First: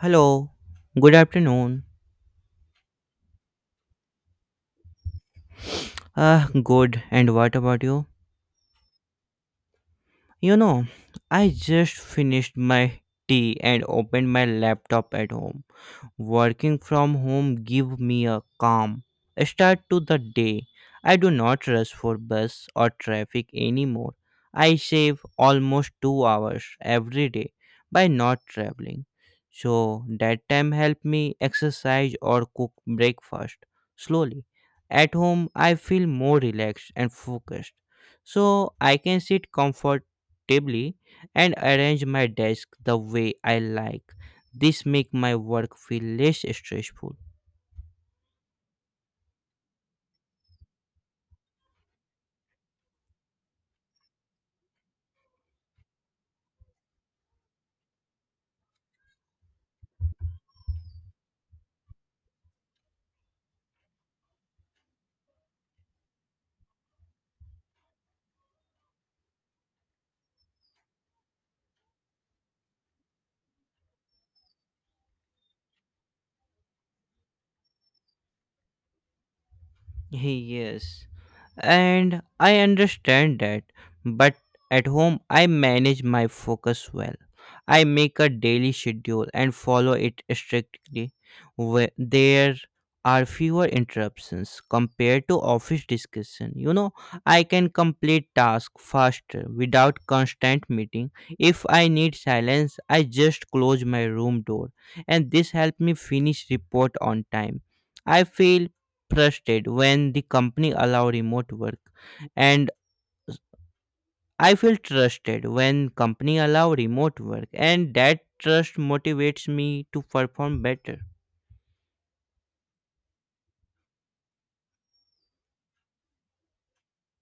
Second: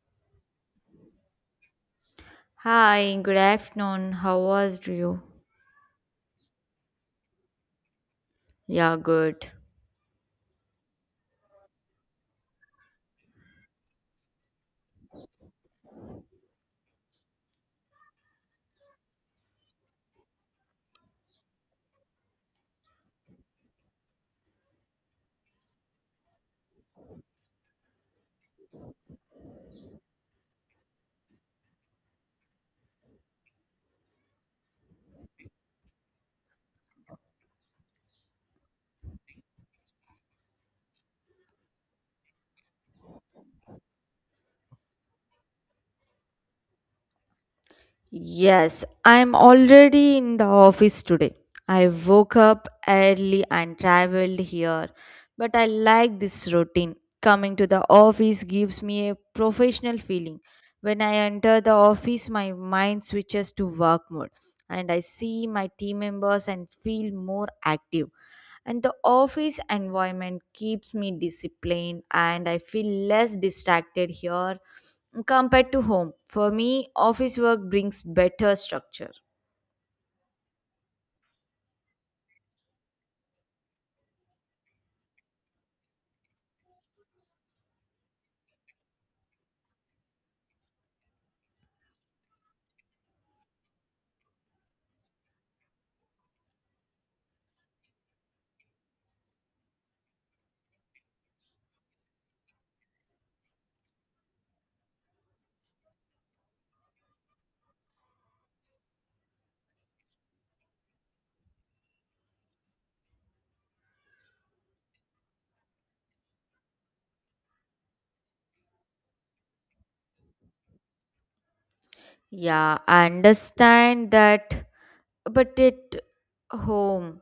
Hello, good afternoon. Hi, good afternoon. How was you? Ah, good, and what about you? Yeah, good. You know, I just finished my tea and opened my laptop at home. Working from home give me a calm start to the day. I do not rush for bus or traffic anymore. I save almost 2 hours every day by not traveling. So that time help me exercise or cook breakfast slowly. At home I feel more relaxed and focused. So I can sit comfortably and arrange my desk the way I like. This make my work feel less stressful. Yes, I'm already in the office today. I woke up early and traveled here, but I like this routine. Coming to the office gives me a professional feeling. When I enter the office, my mind switches to work mode and I see my team members and feel more active. And the office environment keeps me disciplined and I feel less distracted here compared to home. For me, office work brings better structure. Yes, and I understand that, but at home I manage my focus well. I make a daily schedule and follow it strictly. Where there are fewer interruptions compared to office discussion. You know, I can complete task faster without constant meeting. If I need silence, I just close my room door and this helped me finish report on time. I feel trusted when the company allow remote work and I feel trusted when company allow remote work and that trust motivates me to perform better. Yeah, I understand that, but it home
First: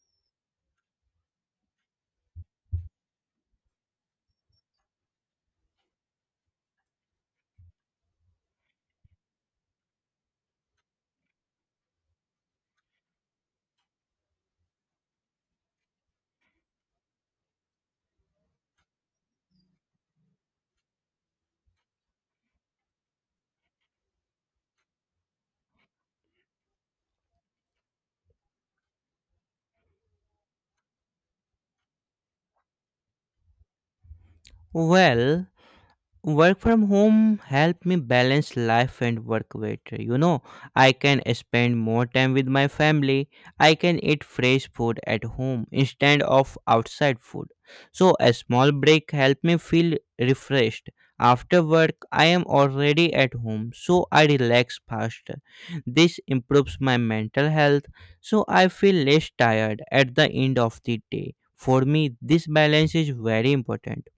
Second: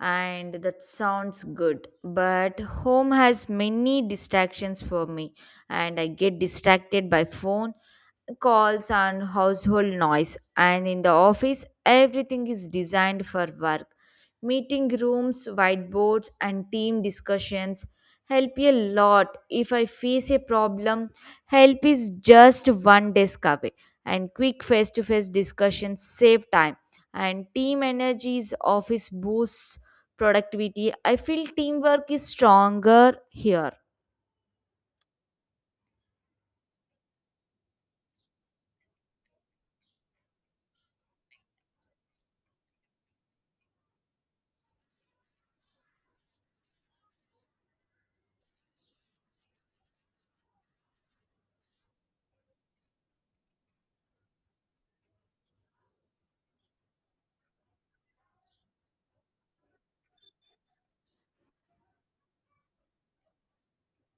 and that sounds good. But home has many distractions for me, and I get distracted by phone calls and household noise, and in the office everything is designed for work, meeting rooms, whiteboards and team discussions help a lot. If I face a problem, help is just one desk away, and quick face-to-face discussions save time, and team energies office boosts productivity. I feel teamwork is stronger here. Well, work from home help me balance life and work better. You know, I can spend more time with my family. I can eat fresh food at home instead of outside food. So a small break help me feel refreshed. After work, I am already at home, so I relax faster. This improves my mental health, so I feel less tired at the end of the day. For me, this balance is very important.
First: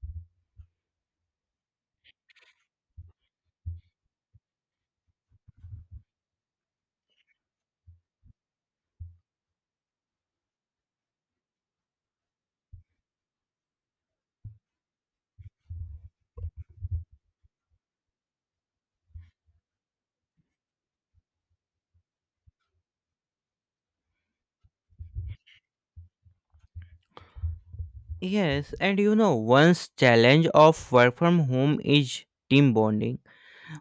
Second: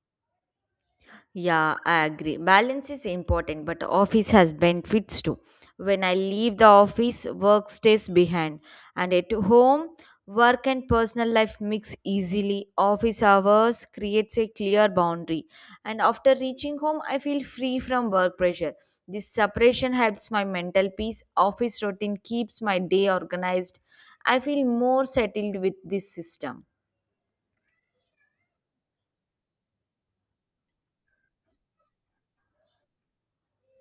Yeah, I agree. Balance is important, but office has benefits too. When I leave the office, work stays behind, and at home, work and personal life mix easily. Office hours creates a clear boundary, and after reaching home, I feel free from work pressure. This separation helps my mental peace. Office routine keeps my day organized. I feel more settled with this system. Yes, and you know, one's challenge of work from home is team bonding.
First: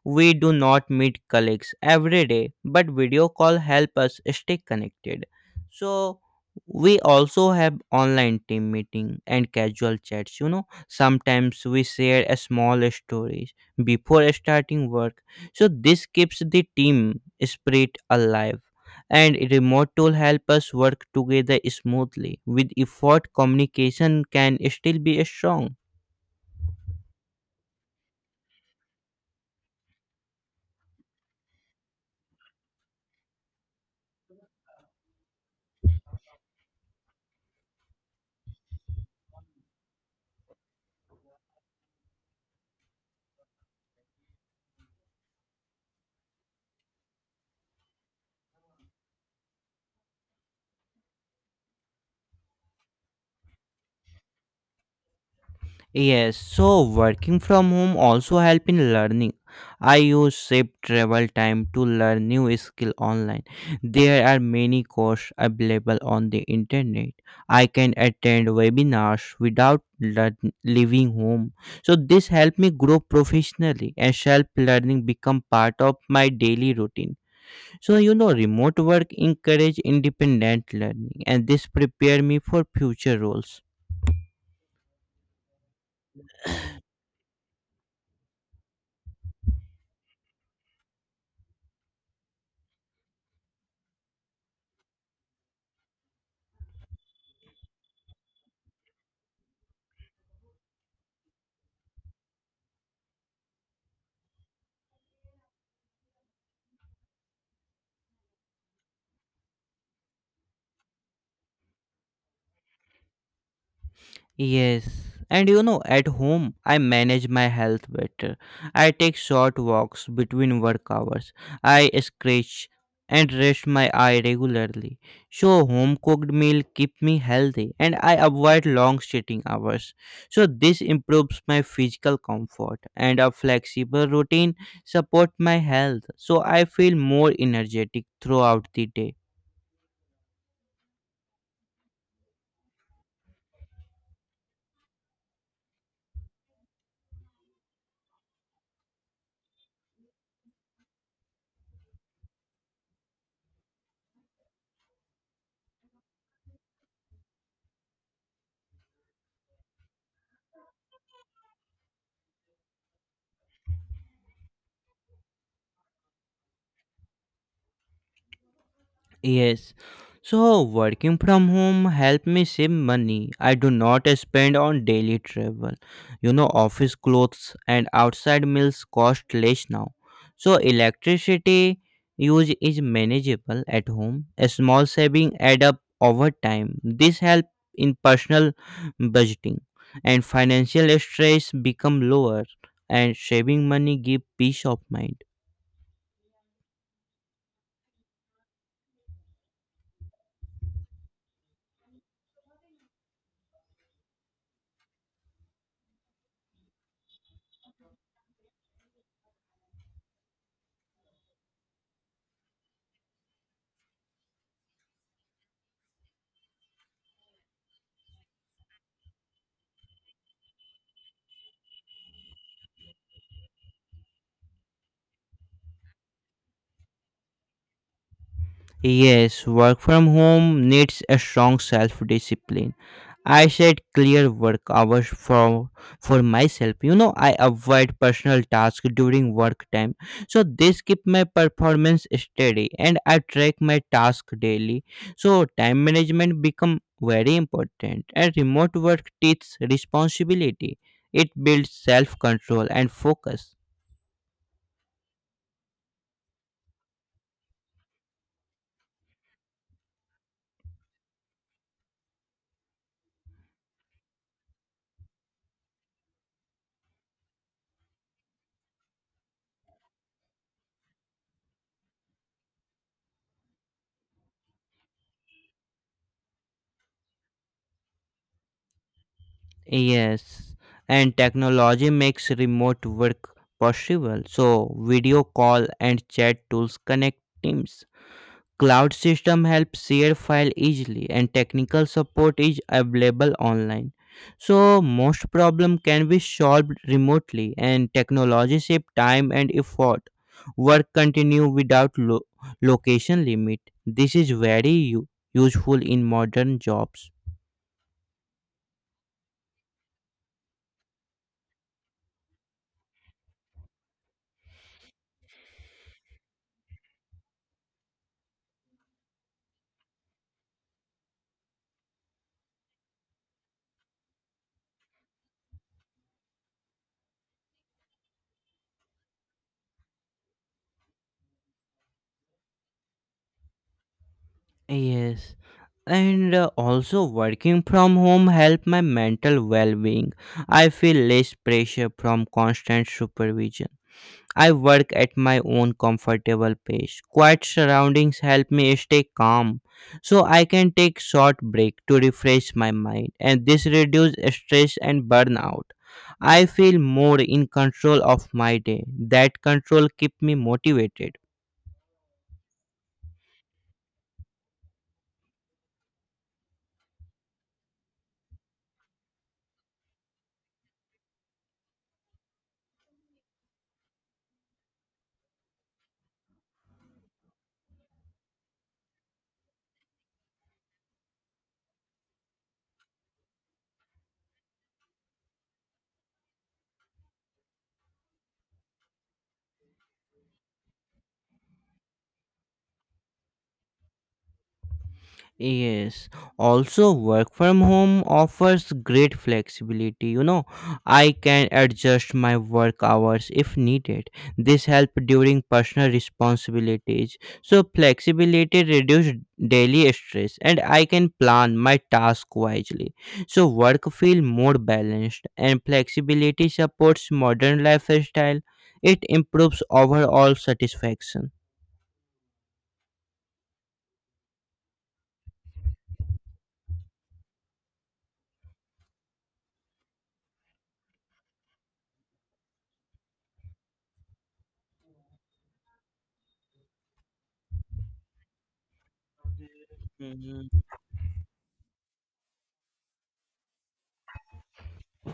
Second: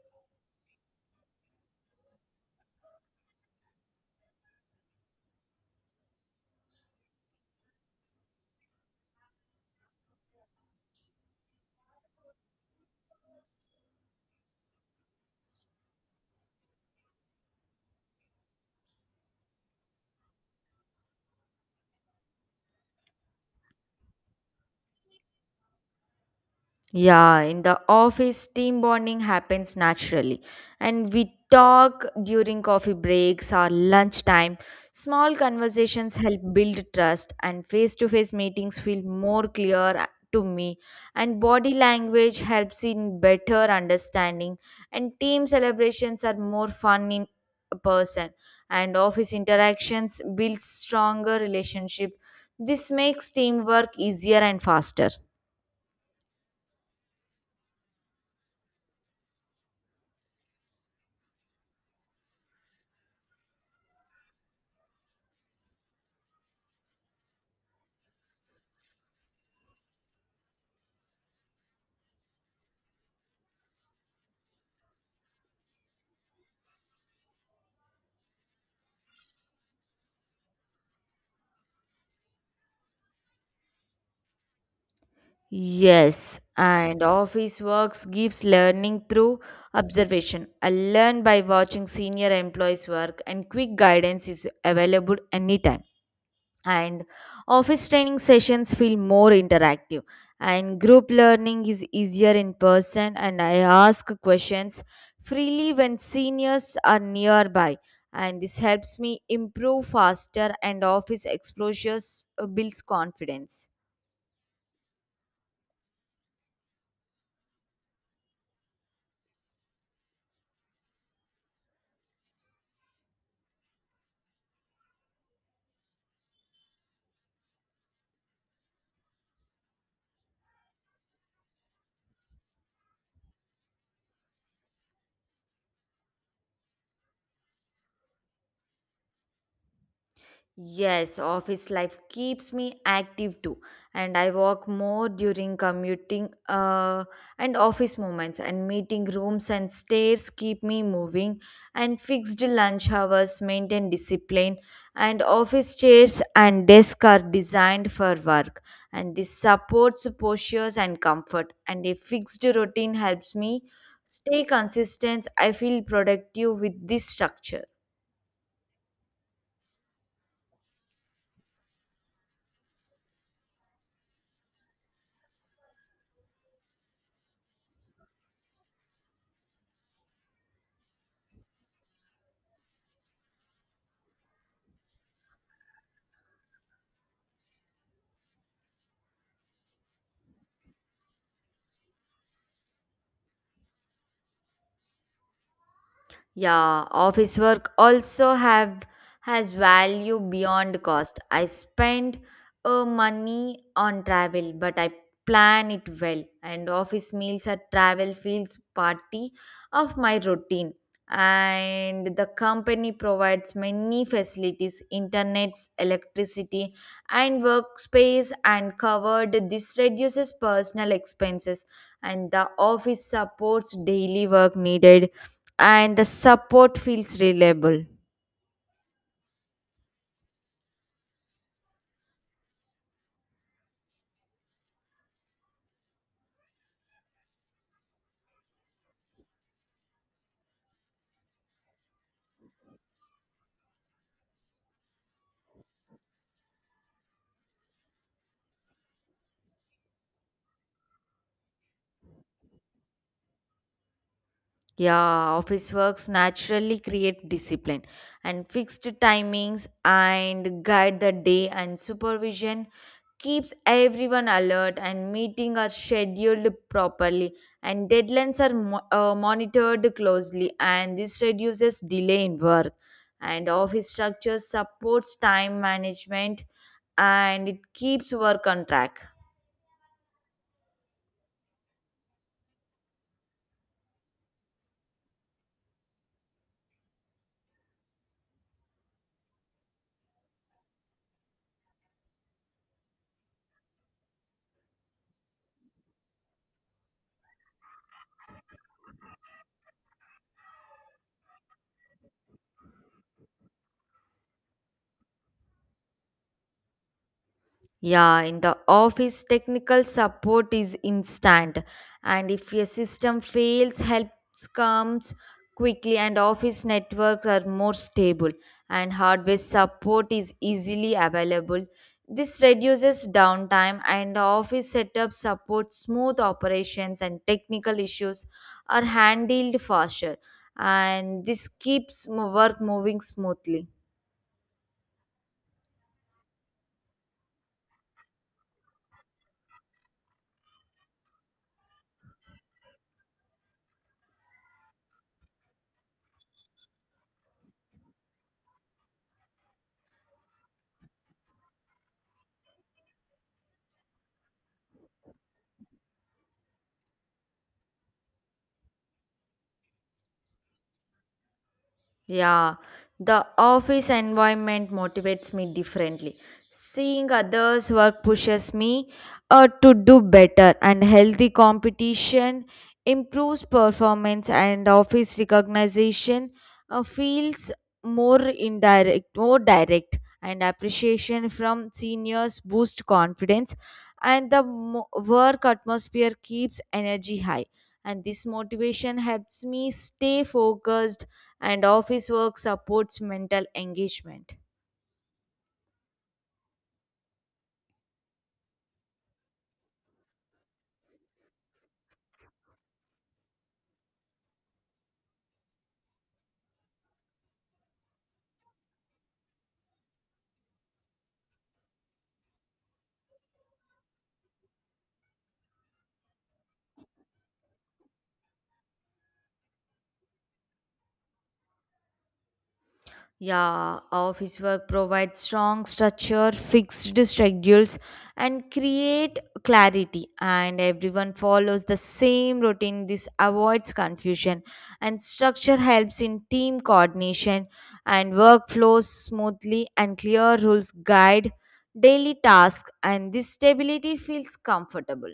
We do not meet colleagues every day, but video call help us stay connected. So we also have online team meeting and casual chats, you know, sometimes we share a small stories before starting work. So this keeps the team spirit alive and remote tool help us work together smoothly. With effort communication can still be strong. Yeah, in the office, team bonding happens naturally. And we talk during coffee breaks or lunchtime. Small conversations help build trust, and face to face meetings feel more clear to me. And body language helps in better understanding. And team celebrations are more fun in person. And office interactions build stronger relationship. This makes teamwork easier and faster. Yes, so working from home also help in learning. I use Shape Travel Time to learn new skill online. There are many courses available on the internet. I can attend webinars without learn- leaving home. So this help me grow professionally and self learning become part of my daily routine. So you know remote work encourage independent learning and this prepare me for future roles. Yes, and office works gives learning through observation. I learn by watching senior employees work, and quick guidance is available anytime. And office training sessions feel more interactive, and group learning is easier in person. And I ask questions freely when seniors are nearby, and this helps me improve faster. And office exposures builds confidence. Yes, and you know, at home I manage my health better. I take short walks between work hours. I scratch and rest my eye regularly. So home cooked meal keep me healthy and I avoid long sitting hours. So this improves my physical comfort and a flexible routine support my health. So I feel more energetic throughout the day. Yes, office life keeps me active too, and I walk more during commuting, and office moments, and meeting rooms and stairs keep me moving, and fixed lunch hours maintain discipline, and office chairs and desk are designed for work, and this supports postures and comfort, and a fixed routine helps me stay consistent. I feel productive with this structure. Yes. So working from home help me save money. I do not spend on daily travel. You know, office clothes and outside meals cost less now. So electricity use is manageable at home. A small saving add up over time. This help in personal budgeting and financial stress become lower and saving money give peace of mind. Yeah, office work also have has value beyond cost. I spend money on travel, but I plan it well. And office meals at travel feels party of my routine. And the company provides many facilities, internet, electricity, and workspace and covered. This reduces personal expenses, and the office supports daily work needed and the support feels reliable. Yes, work from home needs a strong self discipline. I set clear work hours for myself. You know, I avoid personal tasks during work time. So this keep my performance steady and I track my task daily. So time management become very important and remote work teaches responsibility. It builds self control and focus. Yeah, office works naturally create discipline and fixed timings and guide the day, and supervision keeps everyone alert, and meetings are scheduled properly, and deadlines are monitored closely, and this reduces delay in work, and office structure supports time management, and it keeps work on track. Yes, and technology makes remote work possible. So, video call and chat tools connect teams. Cloud system helps share file easily and technical support is available online. So, most problem can be solved remotely and technology save time and effort. Work continue without lo- location limit. This is very u- useful in modern jobs. Yeah, in the office, technical support is instant, and if a system fails, help comes quickly, and office networks are more stable, and hardware support is easily available. This reduces downtime, and office setup supports smooth operations, and technical issues are handled faster, and this keeps work moving smoothly. Yes, and also working from home help my mental well-being. I feel less pressure from constant supervision. I work at my own comfortable pace. Quiet surroundings help me stay calm, so I can take short break to refresh my mind and this reduce stress and burnout. I feel more in control of my day. That control keep me motivated. Yeah, the office environment motivates me differently. Seeing others work pushes me to do better, and healthy competition improves performance, and office recognition feels more direct, and appreciation from seniors boost confidence, and the work atmosphere keeps energy high. And this motivation helps me stay focused and office work supports mental engagement. Yes, also work from home offers great flexibility. You know, I can adjust my work hours if needed. This help during personal responsibilities. So flexibility reduce daily stress and I can plan my task wisely. So work feel more balanced and flexibility supports modern lifestyle. It improves overall satisfaction. Yeah, office work provides strong structure, fixed schedules, and create clarity. And everyone follows the same routine. This avoids confusion, and structure helps in team coordination and work flows smoothly. And clear Mhm. rules guide daily tasks, and this stability feels comfortable.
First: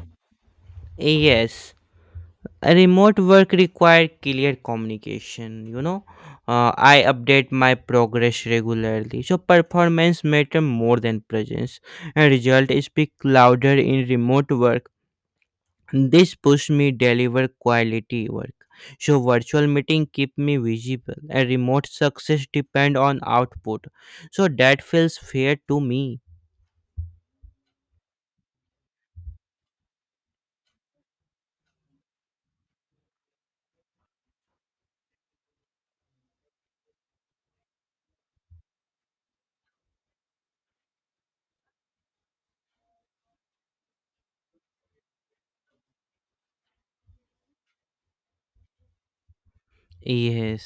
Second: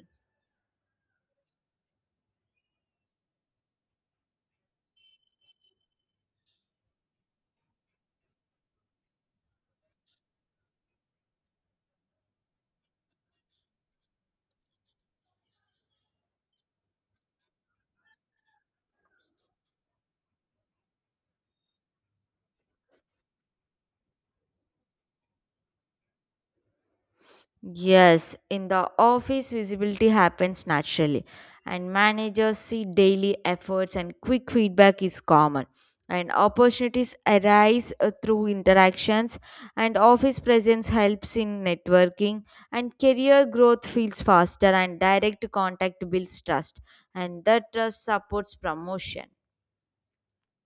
Yes, remote work require clear communication. I update my progress regularly, so performance matter more than presence and result speak louder in remote work. This push me deliver quality work. So virtual meeting keep me visible and remote success depend on output. So that feels fair to me. Yes, in the office, visibility happens naturally, and managers see daily efforts, and quick feedback is common. And opportunities arise through interactions, and office presence helps in networking, and career growth feels faster, and direct contact builds trust, and that trust supports promotion. Yes,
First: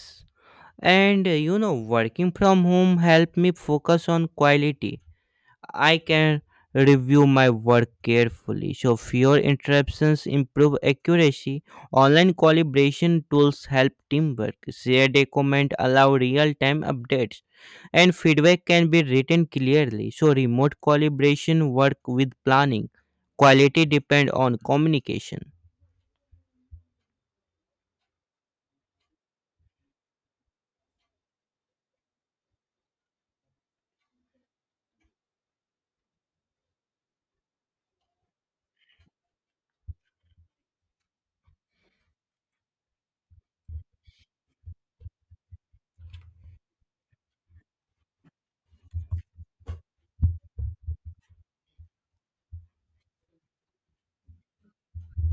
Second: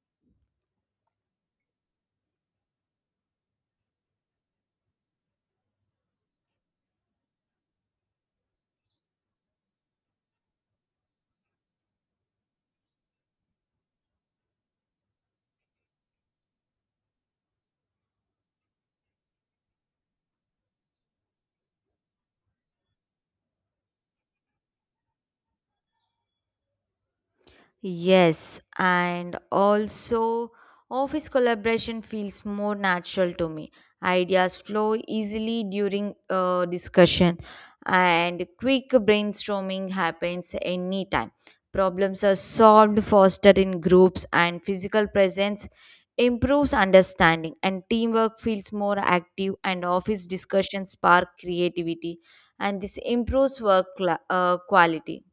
and you know, working from home help me focus on quality. I can review my work carefully. So fewer interruptions improve accuracy. Online collaboration tools help teamwork. Shared document allow real-time updates and feedback can be written clearly. So remote collaboration work with planning. Quality depend on communication. Yes, and also office collaboration feels more natural to me. Ideas flow easily during discussion, and quick brainstorming happens anytime. Problems are solved faster in groups, and physical presence improves understanding. And teamwork feels more active, and office discussions spark creativity, and this improves work quality.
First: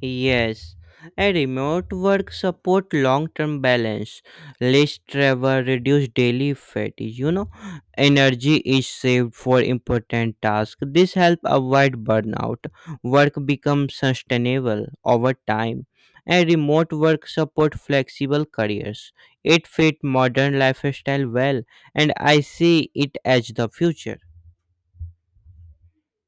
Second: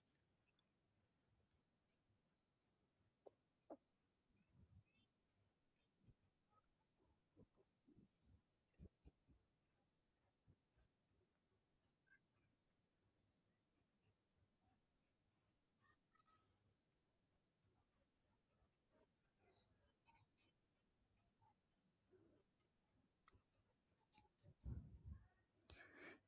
Yes, a remote work support long-term balance, less travel, reduce daily fatigue. You know, energy is saved for important tasks. This help avoid burnout. Work becomes sustainable over time. A remote work support flexible careers. It fit modern lifestyle well, and I see it as the future.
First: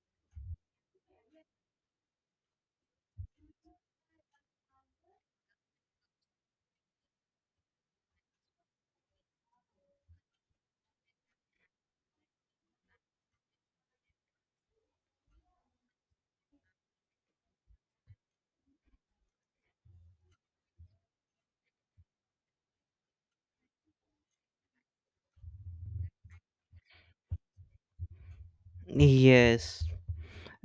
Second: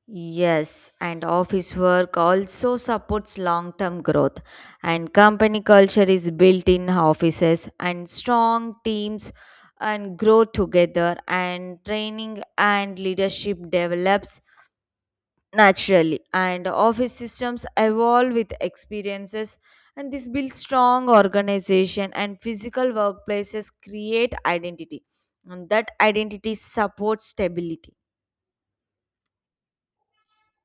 Yes, and office work also supports long term growth. And company culture is built in offices, and strong teams and grow together, and training and leadership develops naturally. And office systems evolve with experiences, and this builds strong organization, and physical workplaces create identity. And that identity supports stability. Yes.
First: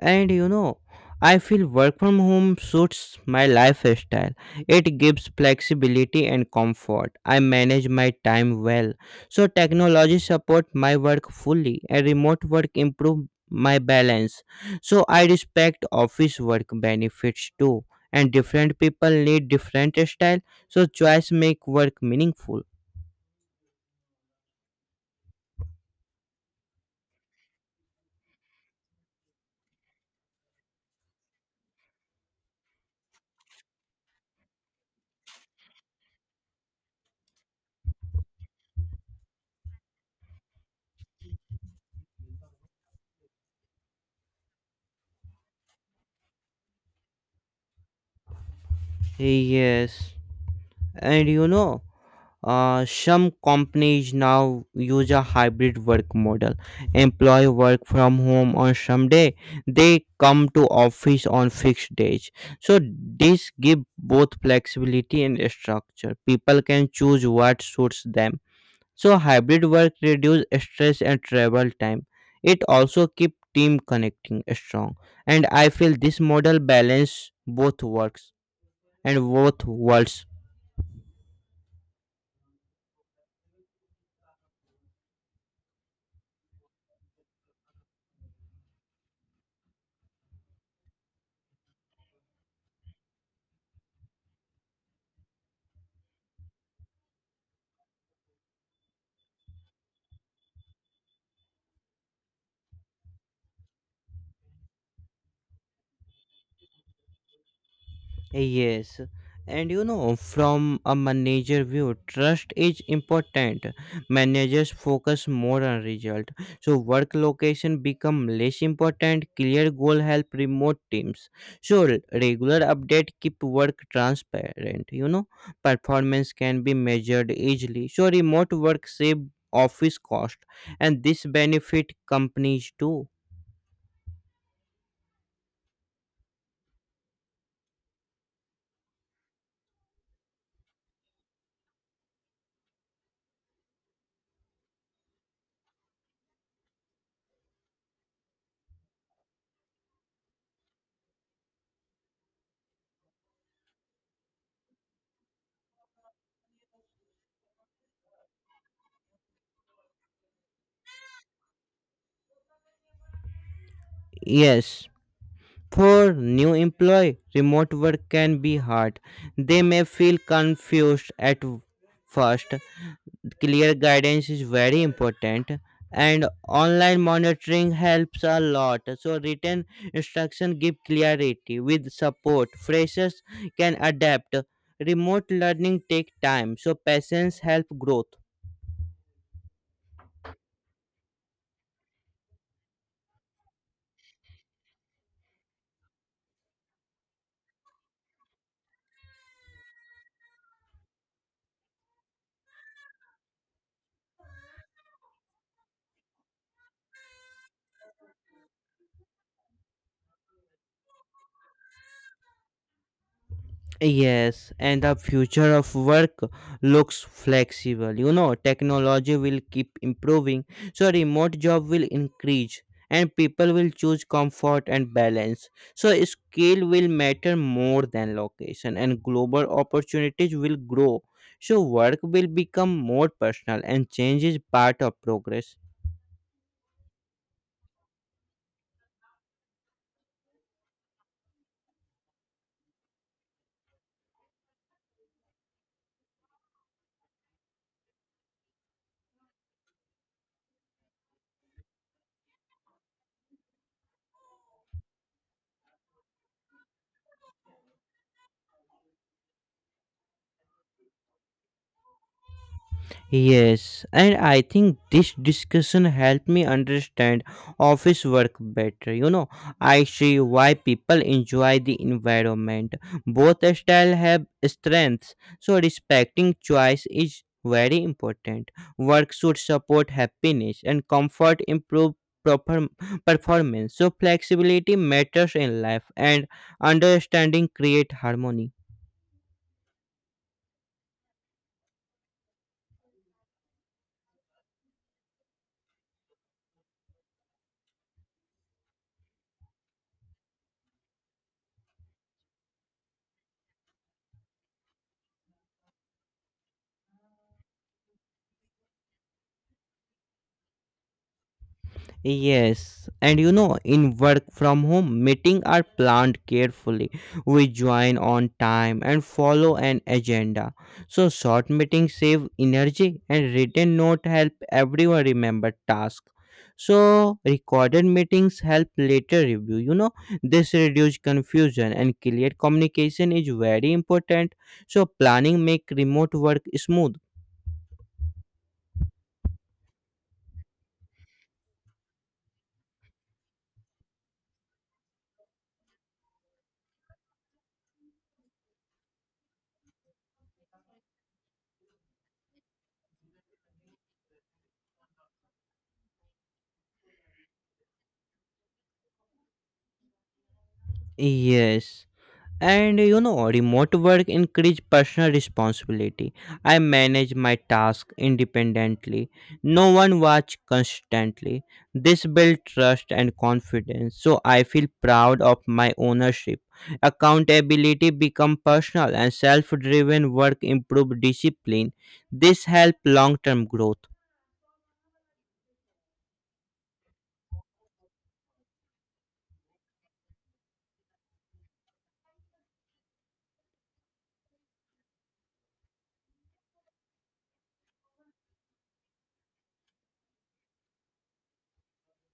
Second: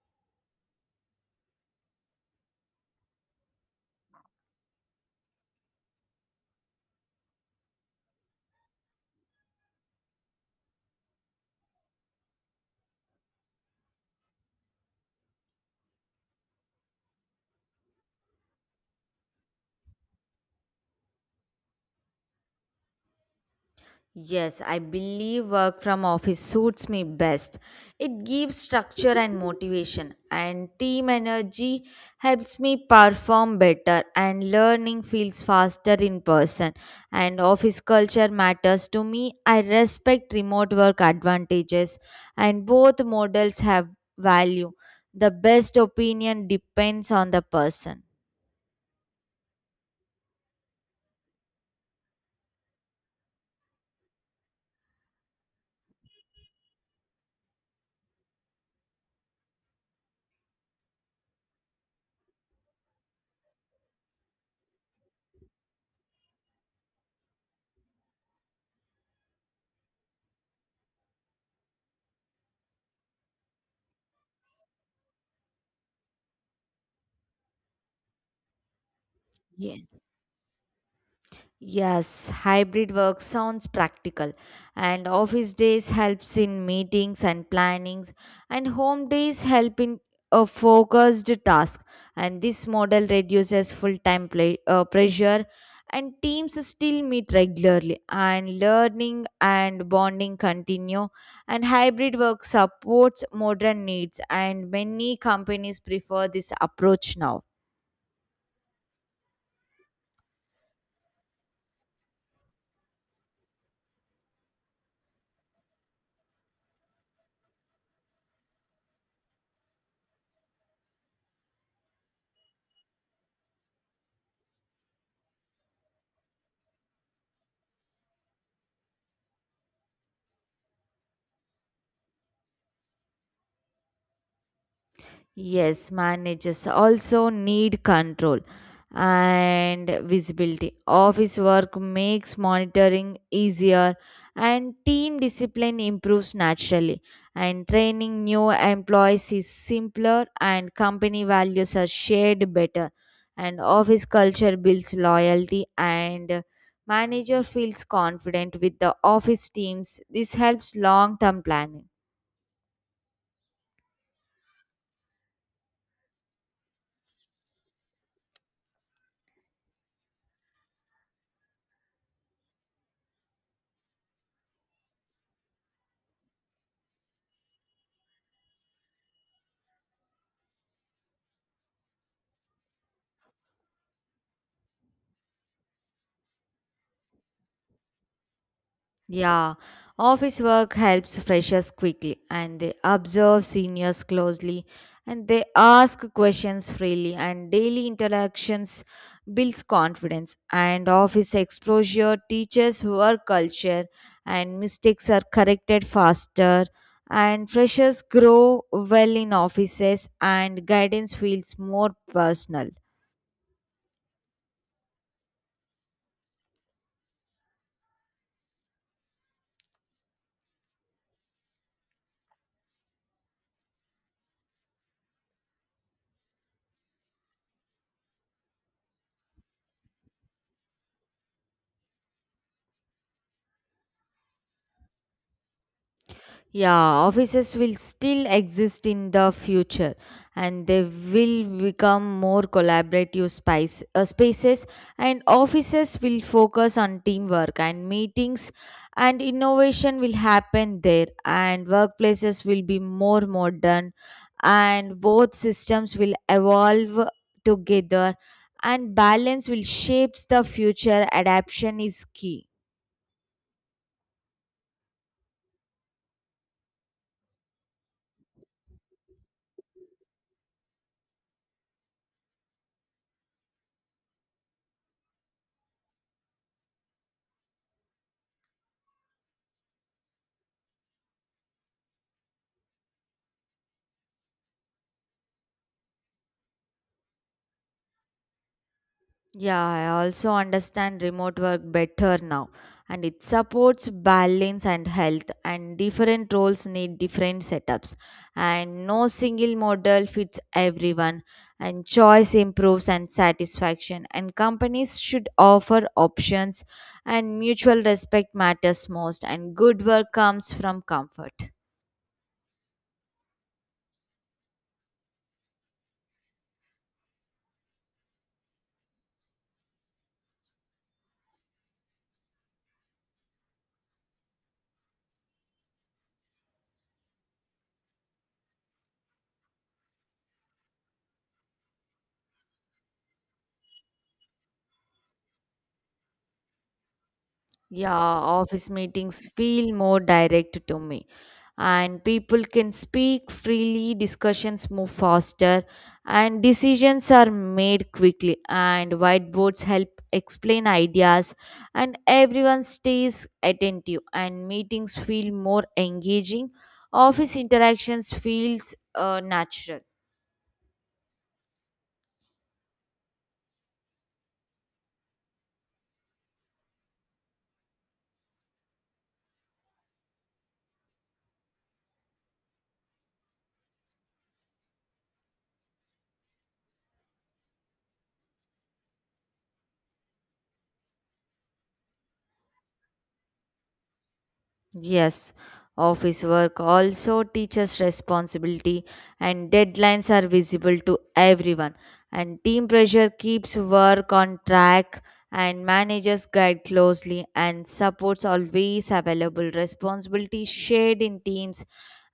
And you know, I feel work from home suits my lifestyle. It gives flexibility and comfort. I manage my time well. So technology support my work fully and remote work improve my balance. So I respect office work benefits too. And different people need different style. So choice make work meaningful. Yes, I believe work from office suits me best. It gives structure and motivation, and team energy helps me perform better, and learning feels faster in person. And office culture matters to me. I respect remote work advantages, and both models have value. The best opinion depends on the person. Yes. And you know, some companies now use a hybrid work model. Employee work from home on some day. They come to office on fixed days. So this give both flexibility and structure. People can choose what suits them. So hybrid work reduce stress and travel time. It also keep team connecting strong. And I feel this model balance both Yes. worlds. Yes, hybrid work sounds practical, and office days helps in meetings and plannings, and home days help in a focused task, and this model reduces full-time pressure, and teams still meet regularly and learning and bonding continue, and hybrid work supports modern needs and many companies prefer this approach now. Yes, and you know, from a manager view, trust is important. Managers focus more on result, so work location become less important. Clear goal help remote teams. So regular update keep work transparent. You know, performance can be measured easily. So remote work save office cost, and this benefit companies too. Yes, managers also need control and visibility. Office work makes monitoring easier and team discipline improves naturally. And training new employees is simpler and company values are shared better. And office culture builds loyalty and manager feels confident with the office teams. This helps long-term planning. Yes. For new employee, remote work can be hard. They may feel confused at w- first. Clear guidance is very important and online monitoring helps a lot. So written instruction give clarity with support. Freshers can adapt. Remote learning take time, so patience help growth. Yeah, office work helps freshers quickly and they observe seniors closely, and they ask questions freely, and daily interactions builds confidence, and office exposure teaches work culture, and mistakes are corrected faster, and freshers grow well in offices, and guidance feels more personal. Yes, and the future of work looks flexible. You know, technology will keep improving, so remote job will increase and people will choose comfort and balance. So skill will matter more than location and global opportunities will grow. So work will become more personal and change is part of progress. Yeah, offices will still exist in the future, and they will become more collaborative spaces, and offices will focus on teamwork and meetings, and innovation will happen there, and workplaces will be more modern, and both systems will evolve together, and balance will shape the future. Adaptation is key. Yes, and I think this discussion helped me understand office work better. You know, I see why people enjoy the environment. Both style have strengths, so respecting choice is very important. Work should support happiness and comfort improve proper performance. So flexibility matters in life and understanding create harmony. Yeah, I also understand remote work better now, and it supports balance and health, and different roles need different setups, and no single model fits everyone, and choice improves and satisfaction, and companies should offer options, and mutual respect matters most, and good work comes from comfort. Yes, and you know, in work from home, meetings are planned carefully. We join on time and follow an agenda. So, short meetings save energy, and written note help everyone remember task. So, recorded meetings help later review. You know, this reduce confusion and clear communication is very important. So, planning make remote work smooth. Yeah, office meetings feel more direct to me. And people can speak freely, discussions move faster, and decisions are made quickly. And whiteboards help explain ideas, and everyone stays attentive. And meetings feel more engaging. Office interactions feels natural. Yes, and you know, remote work increase personal responsibility. I manage my task independently. No one watch constantly. This build trust and confidence, so I feel proud of my ownership. Accountability become personal and self driven work improve discipline. This help long term growth. Yes, office work also teaches responsibility, and deadlines are visible to everyone. And team pressure keeps work on track, and managers guide closely, and supports always available. Responsibility shared in teams,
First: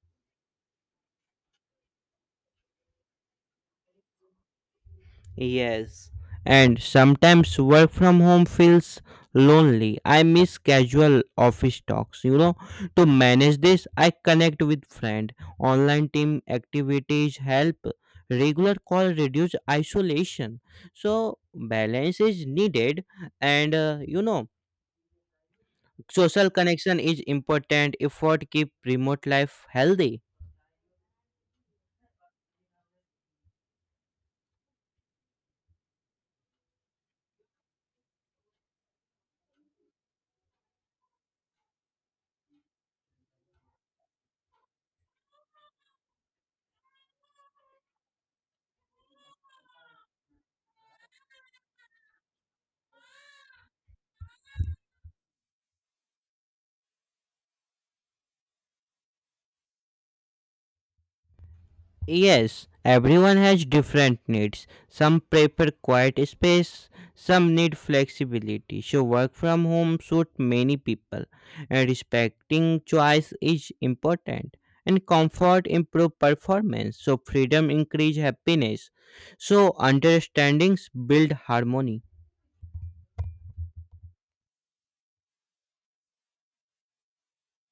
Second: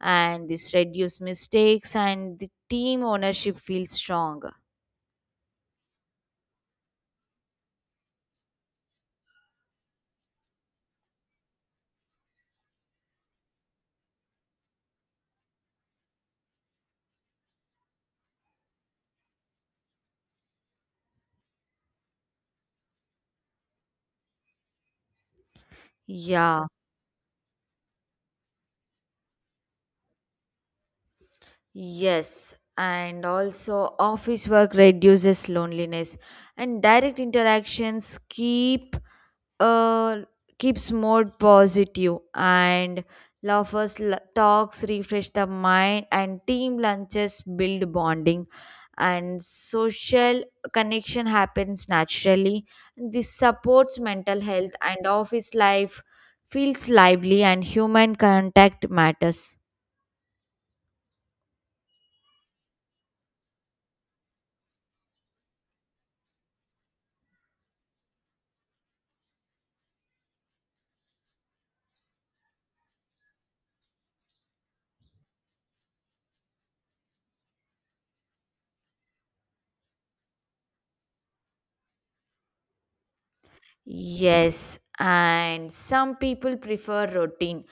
and this reduces mistakes, and the team ownership feels strong. Yes, and sometimes work from home feels lonely. I miss casual office talks, To manage this, I connect with friend. Online team activities help. Regular call reduce isolation. So balance is needed. And social Yeah. connection is important. Effort keep remote life healthy. Yes, and also office work reduces loneliness and direct interactions uh keeps more positive, and talks refresh the mind and team lunches build bonding, and social connection happens naturally. This supports mental health and office life feels lively and human contact matters. Yes, everyone has different needs. Some prefer quiet space, some need flexibility. So work from home suits many people, and respecting choice is important. And comfort improve performance, so freedom increase happiness. So understandings build harmony. Yes, and some people prefer routine,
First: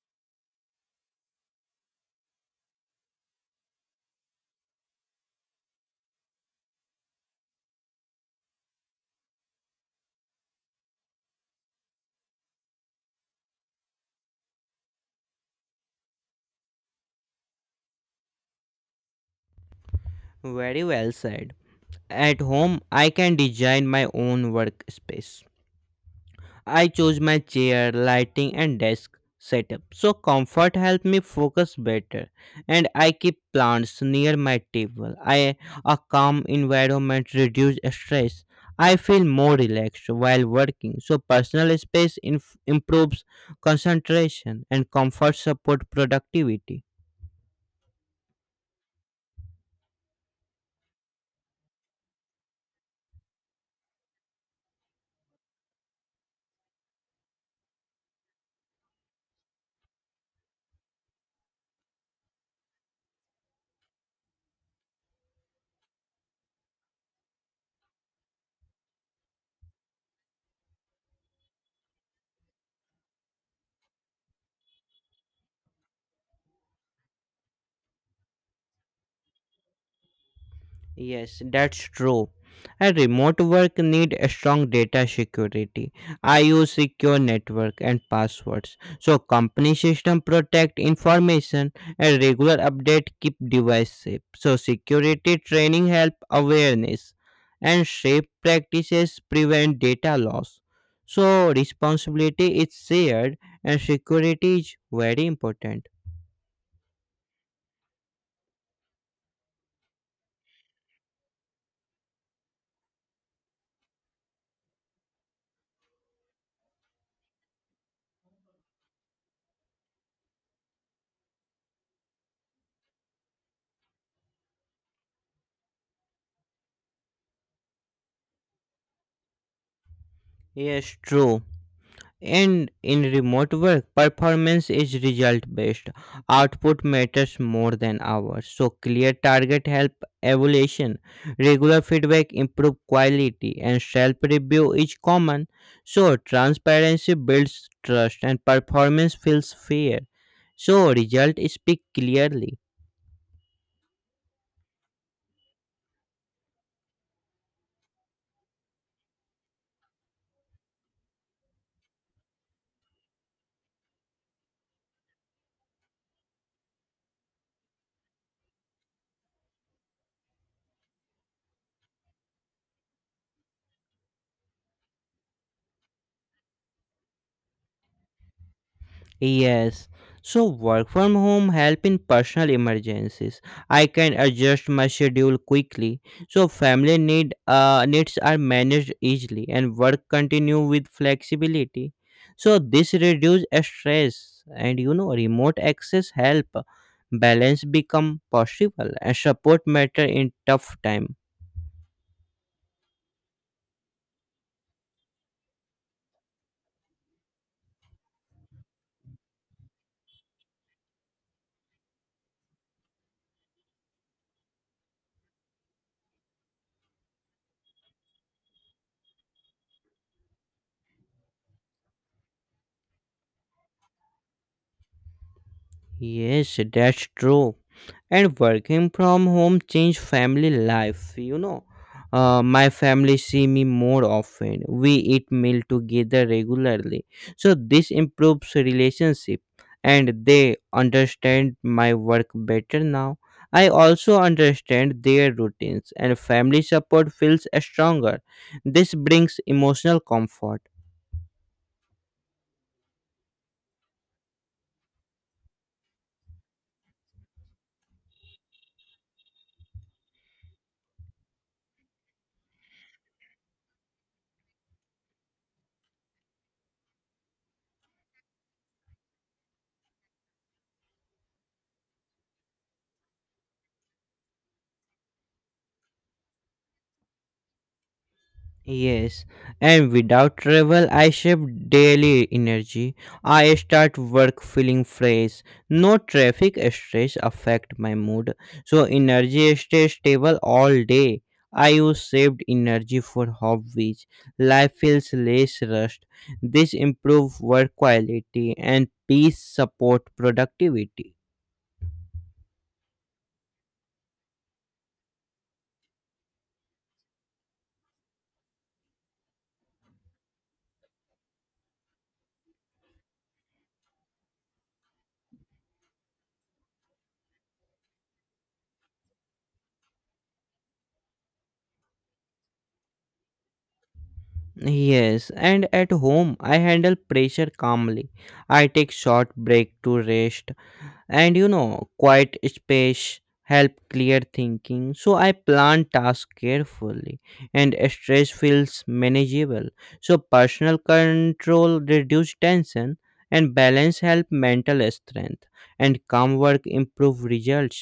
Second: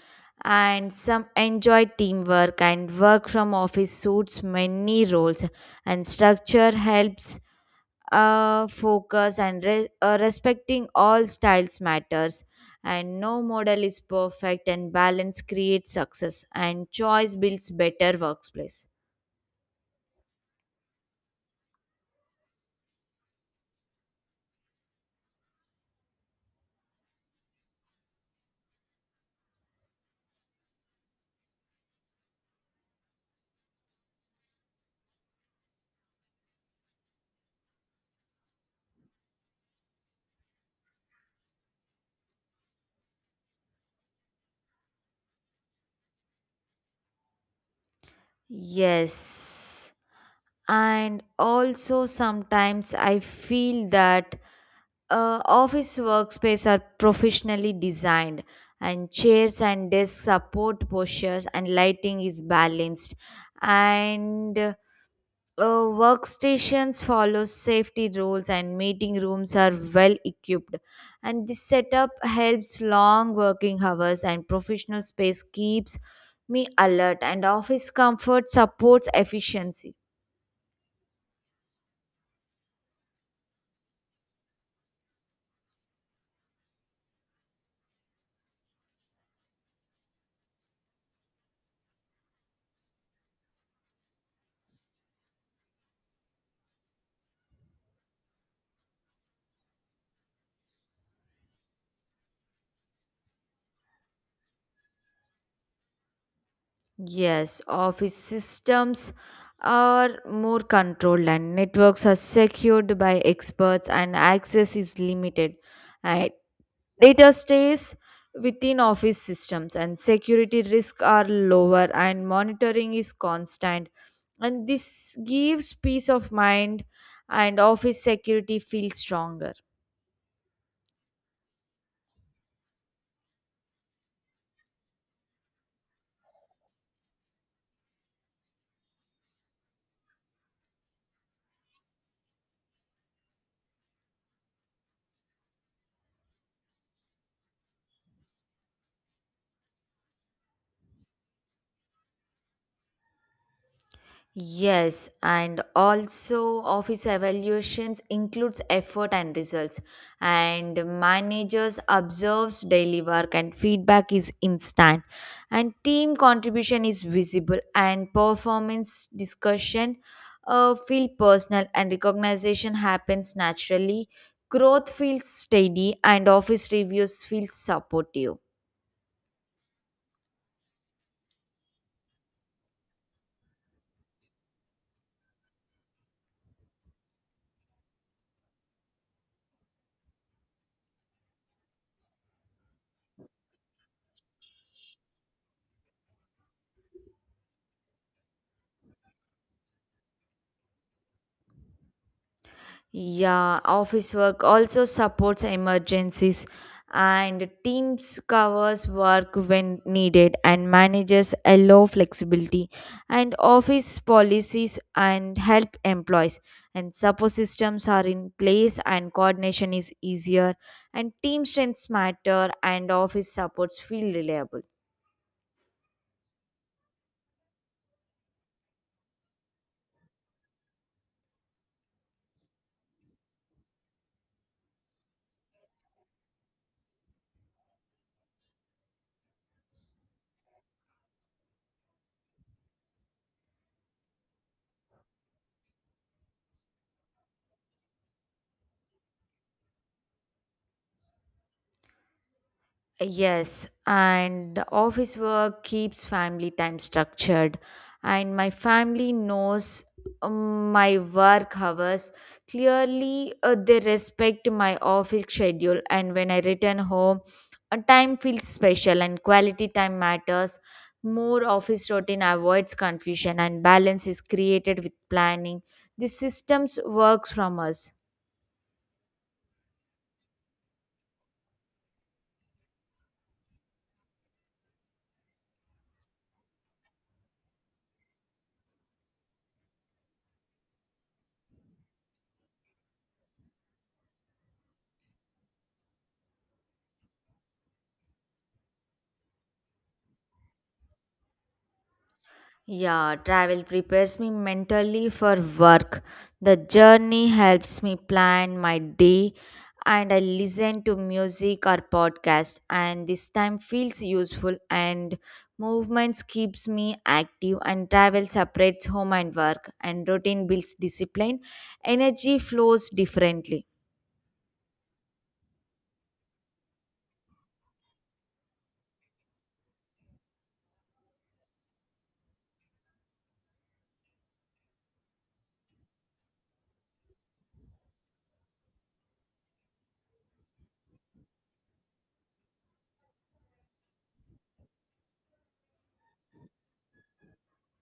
and some enjoy teamwork and work from office suits many roles, and structure helps focus and respecting all styles matters. And no model is perfect, and balance creates success, and choice builds better workplace. Very well said. At home, I can design my own workspace. I chose my chair, lighting, and desk setup. So comfort helped me focus better, and I keep plants near my table. I a calm environment reduce stress. I feel more relaxed while working. So personal space improves concentration, and comfort support productivity. Yes, and also sometimes I feel that. Office workspace are professionally designed, and chairs and desk support postures, and lighting is balanced, and workstations follow safety rules, and meeting rooms are well equipped, and this setup helps long working hours, and professional space keeps me alert, and office comfort supports efficiency. Yes, that's true. And remote work need a strong data security. I use secure network and passwords. So company system protect information and regular update keep device safe. So security training help awareness and safe practices prevent data loss. So responsibility is shared and security is very important. Yes, office systems are more controlled and networks are secured by experts and access is limited. And data stays within office systems and security risks are lower and monitoring is constant. And this gives peace of mind and office security feels stronger. Yes, true. And in remote work, performance is result based. Output matters more than hours. So clear target help evaluation. Regular feedback improve quality and self review is common. So transparency builds trust and performance feels fair. So result speak clearly. Yes, and also office evaluations includes effort and results, and managers observes daily work and feedback is instant, and team contribution is visible, and performance discussion feel personal, and recognition happens naturally. Growth feels steady and office reviews feel supportive. Yes. So work from home help in personal emergencies. I can adjust my schedule quickly. So family needs are managed easily and work continue with flexibility. So this reduce stress and remote access help balance become possible and support matter in tough time. Yeah, office work also supports emergencies, and teams covers work when needed, and managers allow flexibility, and office policies and help employees, and support systems are in place, and coordination is easier, and team strengths matter, and office supports feel reliable. Yes, that's true. And working from home changed family life. My family see me more often. We eat meal together regularly, so this improves relationship, and they understand my work better now. I also understand their routines and family support feels stronger. This brings emotional comfort. Yes, and the office work keeps family time structured, and my family knows my work hours clearly. They respect my office schedule, and when I return home, a time feels special and quality time matters. More office routine avoids confusion, and balance is created with planning. The systems works from us. Yes, and without travel, I save daily energy. I start work feeling fresh. No traffic stress affect my mood, so energy stays stable all day. I use saved energy for hobbies. Life feels less rushed. This improve work quality and peace support productivity. Yeah, travel prepares me mentally for work. The journey helps me plan my day, and I listen to music or podcast, and this time feels useful, and movements keeps me active, and travel separates home and work, and routine builds discipline. Energy flows differently. Yes, and at home, I handle pressure calmly. I take short break to rest. And quiet space help clear thinking, so I plan tasks carefully and stress feels manageable. So personal control reduce tension and balance help mental strength and calm work improve results.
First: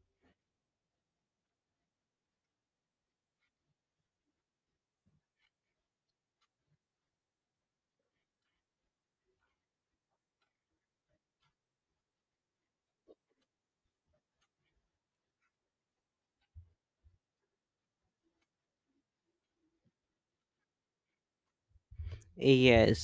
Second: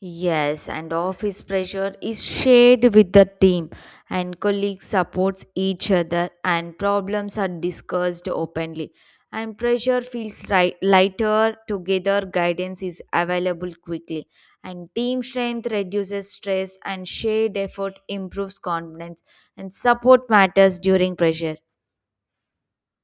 Yes, and office pressure is shared with the team, and colleagues supports each other, and problems are discussed openly, and pressure feels right, lighter together, guidance is available quickly, and team strength reduces stress, and shared effort improves confidence, and support matters during pressure. Yes,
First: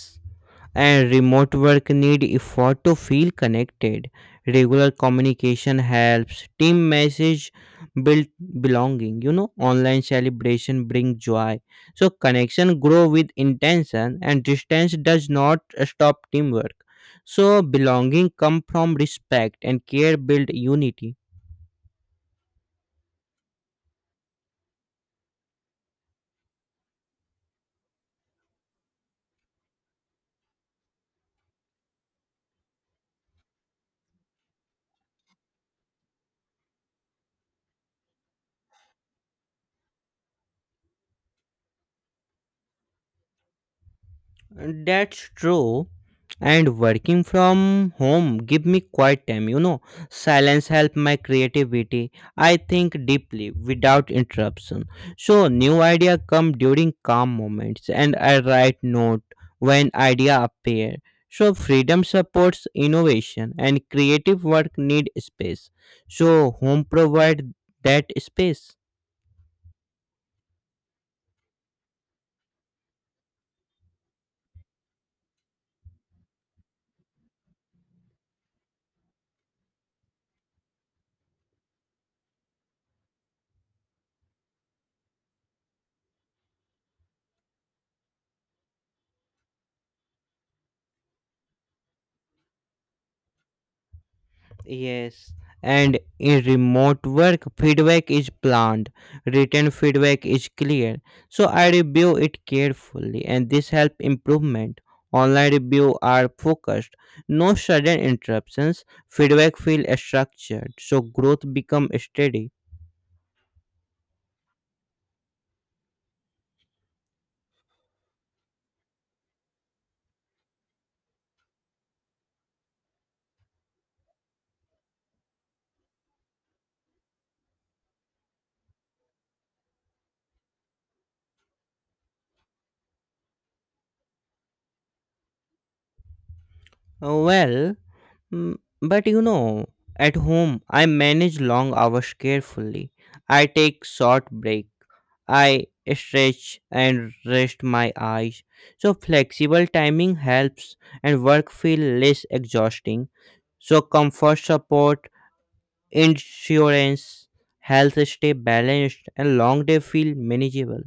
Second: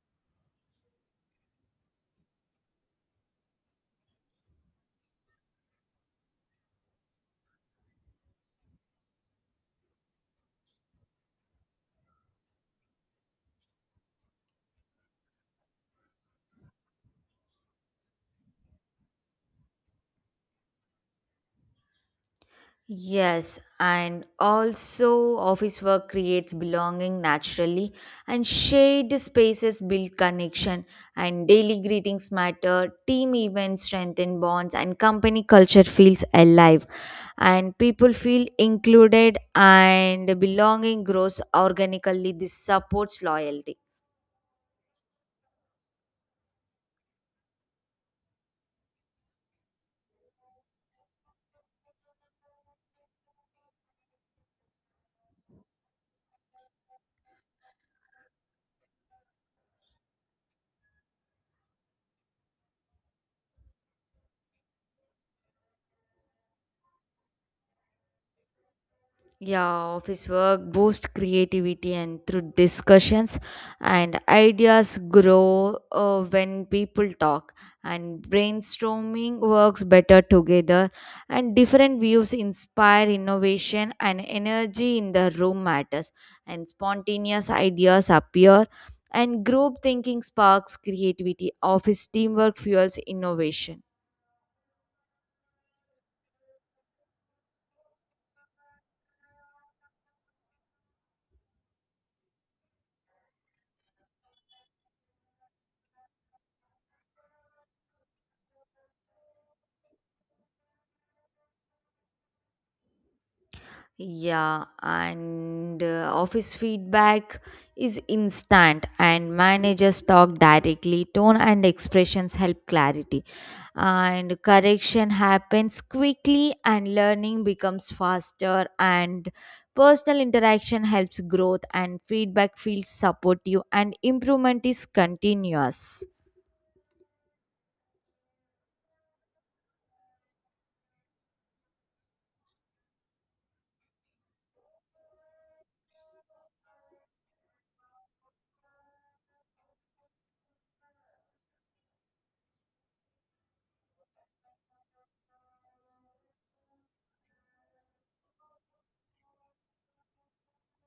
and remote work need effort to feel connected. Regular communication helps. Team message build belonging. You know, online celebration bring joy. So connection grow with intention, and distance does not stop teamwork. So belonging come from respect, and care build unity. Yes, and also office work creates belonging naturally, and shared spaces build connection, and daily greetings matter, team events strengthen bonds, and company culture feels alive, and people feel included, and belonging grows organically. This supports loyalty. That's true. And working from home give me quiet time, you know. Silence help my creativity. I think deeply without interruption. So new idea come during calm moments and I write note when idea appear. So freedom supports innovation and creative work need space. So home provide that space. Yeah, office work boosts creativity, and through discussions and ideas grow when people talk. And brainstorming works better together, and different views inspire innovation, and energy in the room matters. And spontaneous ideas appear, and group thinking sparks creativity. Office teamwork fuels innovation. Yes, and in remote work, feedback is planned, written feedback is clear. So I review it carefully, and this help improvement. Online review are focused, no sudden interruptions. Feedback feel structured, so growth become steady. Yeah, and office feedback is instant, and managers talk directly. Tone and expressions help clarity, and correction happens quickly, and learning becomes faster. And personal interaction helps growth, and feedback feels supportive, and improvement is continuous. Well, But at home, I manage long hours carefully. I take short break. I stretch and rest my eyes. So flexible timing helps and work feel less exhausting. So comfort support, insurance, health stay balanced and long day feel manageable.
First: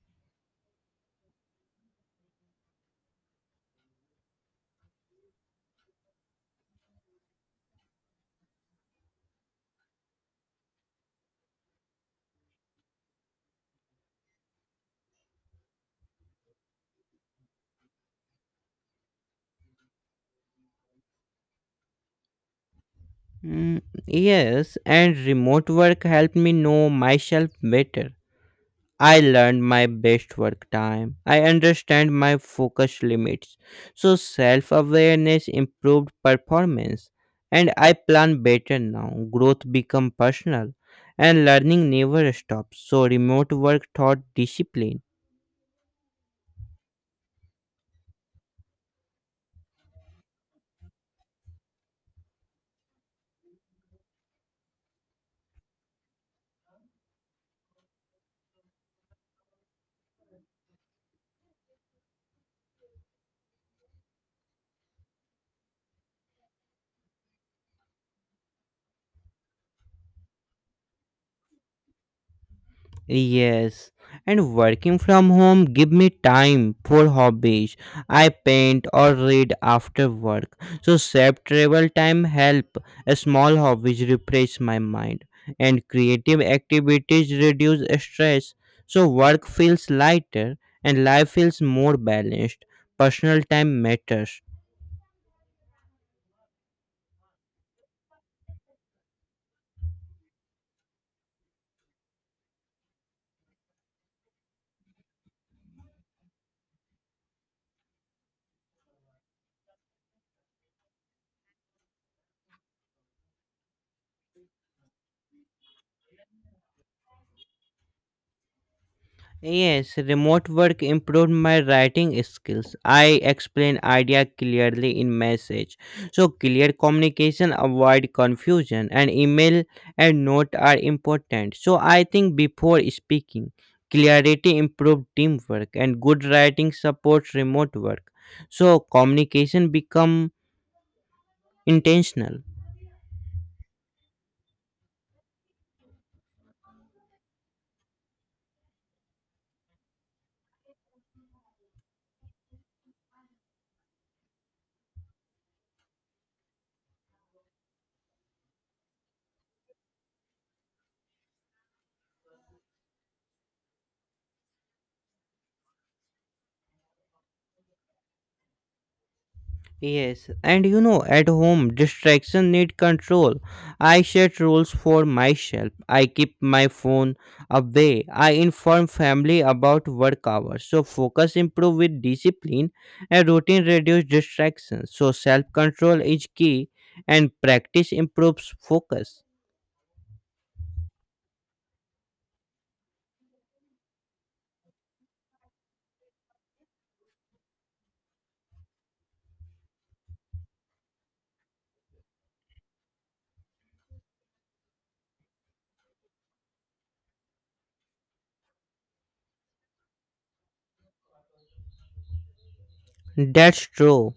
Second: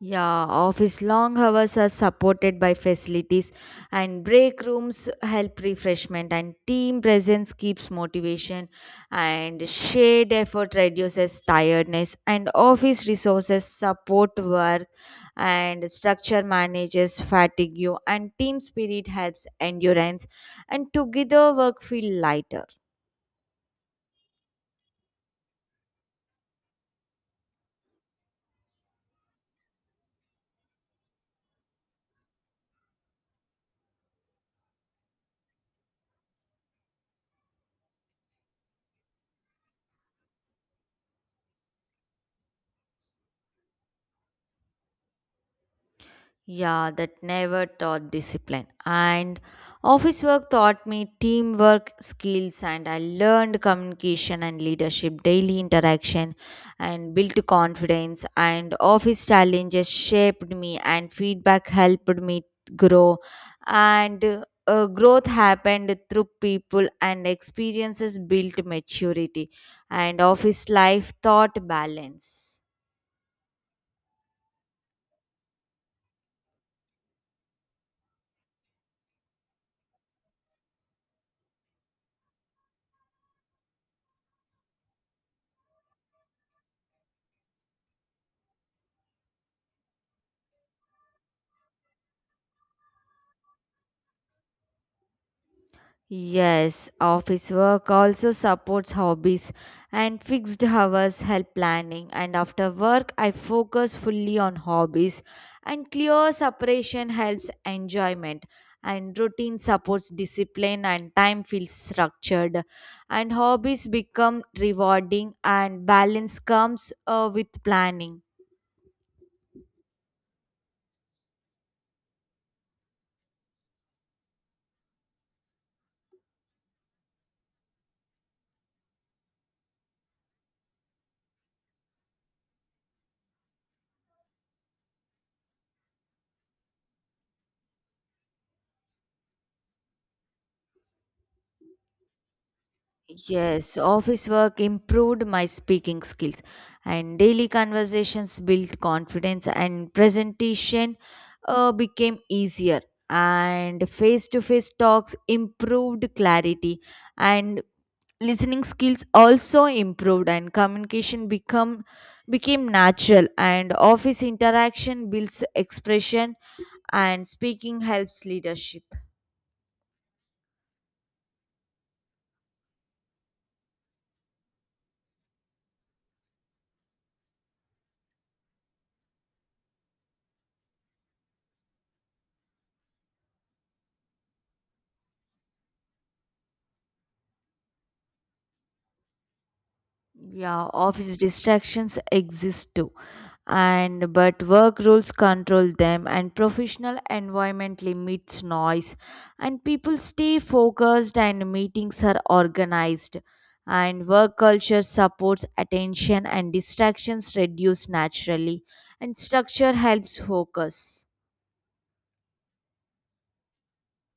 Yeah, office long hours are supported by facilities, and break rooms help refreshment, and team presence keeps motivation, and shared effort reduces tiredness, and office resources support work, and structure manages fatigue, and team spirit helps endurance, and together work feel lighter. Yes, and remote work helped me know myself better. I learned my best work time. I understand my focus limits. So self awareness improved performance. And I plan better now. Growth become personal. And learning never stops. So remote work taught discipline. Yeah, that never taught discipline. And office work taught me teamwork skills, and I learned communication and leadership, daily interaction, and built confidence. And office challenges shaped me, and feedback helped me grow. And growth happened through people, and experiences built maturity. And office life taught balance. Yes, and working from home give me time for hobbies. I paint or read after work. So save travel time help. Small hobbies refresh my mind and creative activities reduce stress. So work feels lighter and life feels more balanced. Personal time matters. Yes, office work also supports hobbies, and fixed hours help planning. And after work, I focus fully on hobbies, and clear separation helps enjoyment. And routine supports discipline, and time feels structured. And hobbies become rewarding, and balance comes with planning. Yes, remote work improved my writing skills. I explain idea clearly in message. So clear communication avoid confusion and email and note are important. So I think before speaking, clarity improved teamwork and good writing supports remote work. So communication become intentional. Yes, office work improved my speaking skills, and daily conversations built confidence, and presentation became easier. And face to face talks improved clarity, and listening skills also improved, and communication become became natural. And office interaction builds expression, and speaking helps leadership. Yes, and you know, at home, distraction need control. I set rules for myself. I keep my phone away. I inform family about work hours. So focus improve with discipline and routine reduce distractions. So self control is key and practice improves focus. Yeah, office distractions exist too. And but work rules control them, and professional environment limits noise, and people stay focused, and meetings are organized, and work culture supports attention, and distractions reduce naturally, and structure helps focus. That's true.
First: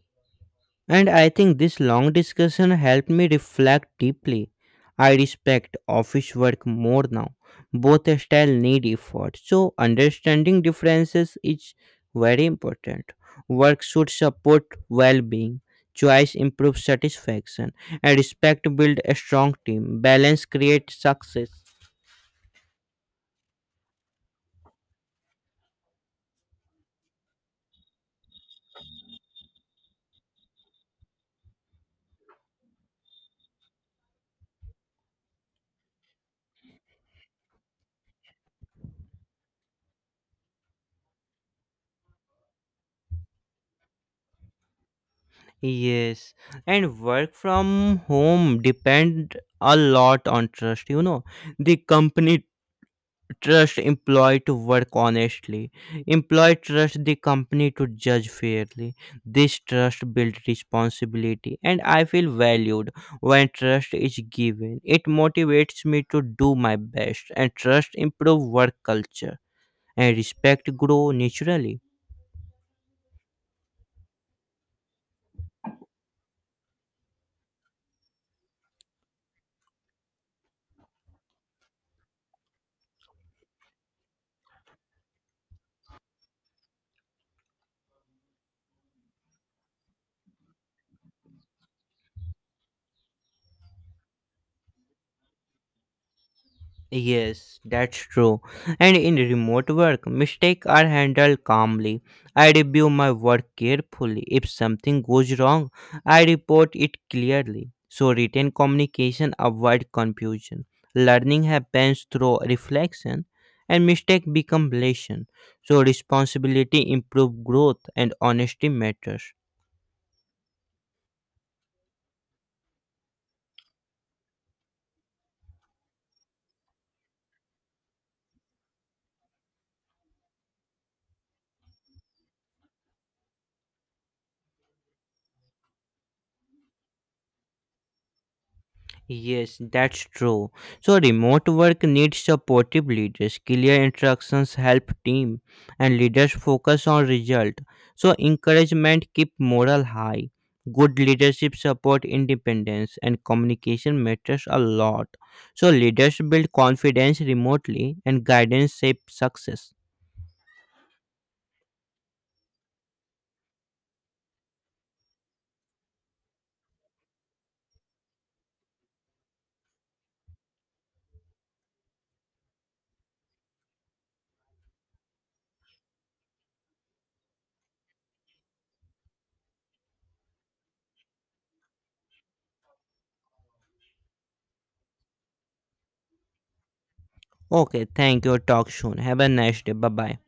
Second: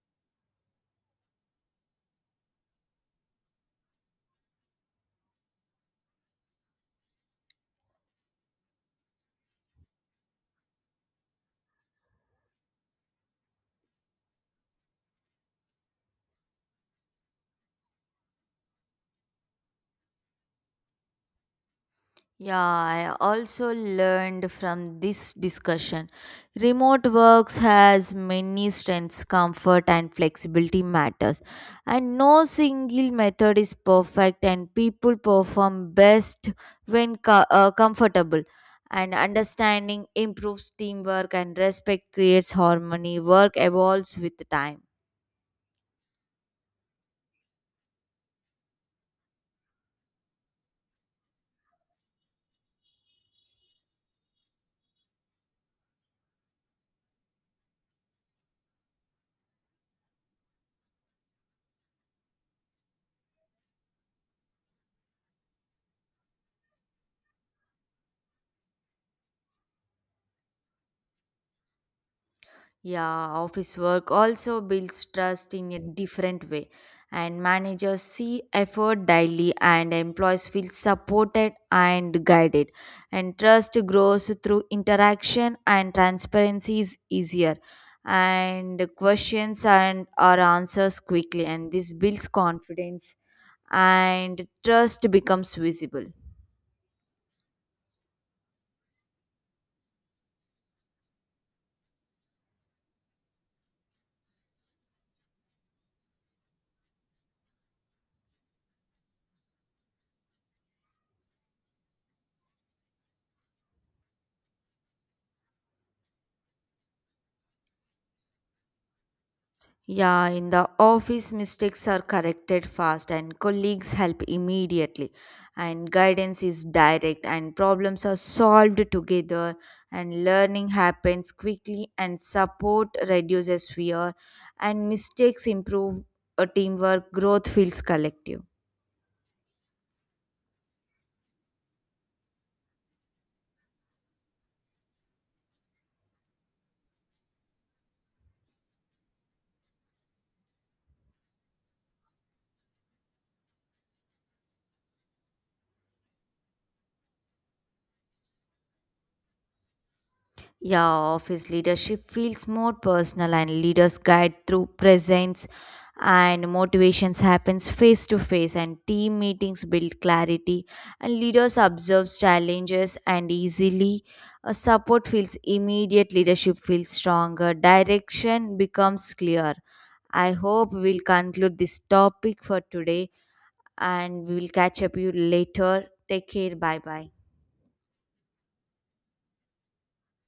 And I think this long discussion helped me reflect deeply. I respect office work more now. Both style need effort. So understanding differences is very important. Work should support well-being. Choice improves satisfaction. And respect build a strong team. Balance creates success. Yeah, I also learned from this discussion. Remote works has many strengths, comfort and flexibility matters. And no single method is perfect, and people perform best when comfortable. And understanding improves teamwork, and respect creates harmony. Work evolves with time. Yes. And work from home depend a lot on trust, you know. The company trust employee to work honestly. Employee trust the company to judge fairly. This trust builds responsibility and I feel valued. When trust is given, it motivates me to do my best and trust improve work culture and respect grow naturally. Yeah, office work also builds trust in a different way, and managers see effort daily, and employees feel supported and guided. And trust grows through interaction, and transparency is easier, and questions and are answers quickly, and this builds confidence, and trust becomes visible. Yes, that's true. And in remote work, mistakes are handled calmly. I review my work carefully. If something goes wrong, I report it clearly. So written communication avoid confusion. Learning happens through reflection and mistake become lesson. So responsibility improve growth and honesty matters. Yeah, in the office, mistakes are corrected fast, and colleagues help immediately. And guidance is direct, and problems are solved together. And learning happens quickly, and support reduces fear. And mistakes improve teamwork, growth feels collective. Yes, that's true. So remote work needs supportive leaders. Clear instructions help team and leaders focus on result. So encouragement keep morale high. Good leadership support independence and communication matters a lot. So leaders build confidence remotely and guidance shape success. Yeah, office leadership feels more personal, and leaders guide through presence, and motivations happens face to face, and team meetings build clarity, and leaders observe challenges and easily a support feels immediate, leadership feels stronger, direction becomes clear. I hope we'll conclude this topic for today, and we will catch up you later. Take care, bye bye. Okay, thank you. Talk soon. Have a nice day. Bye bye.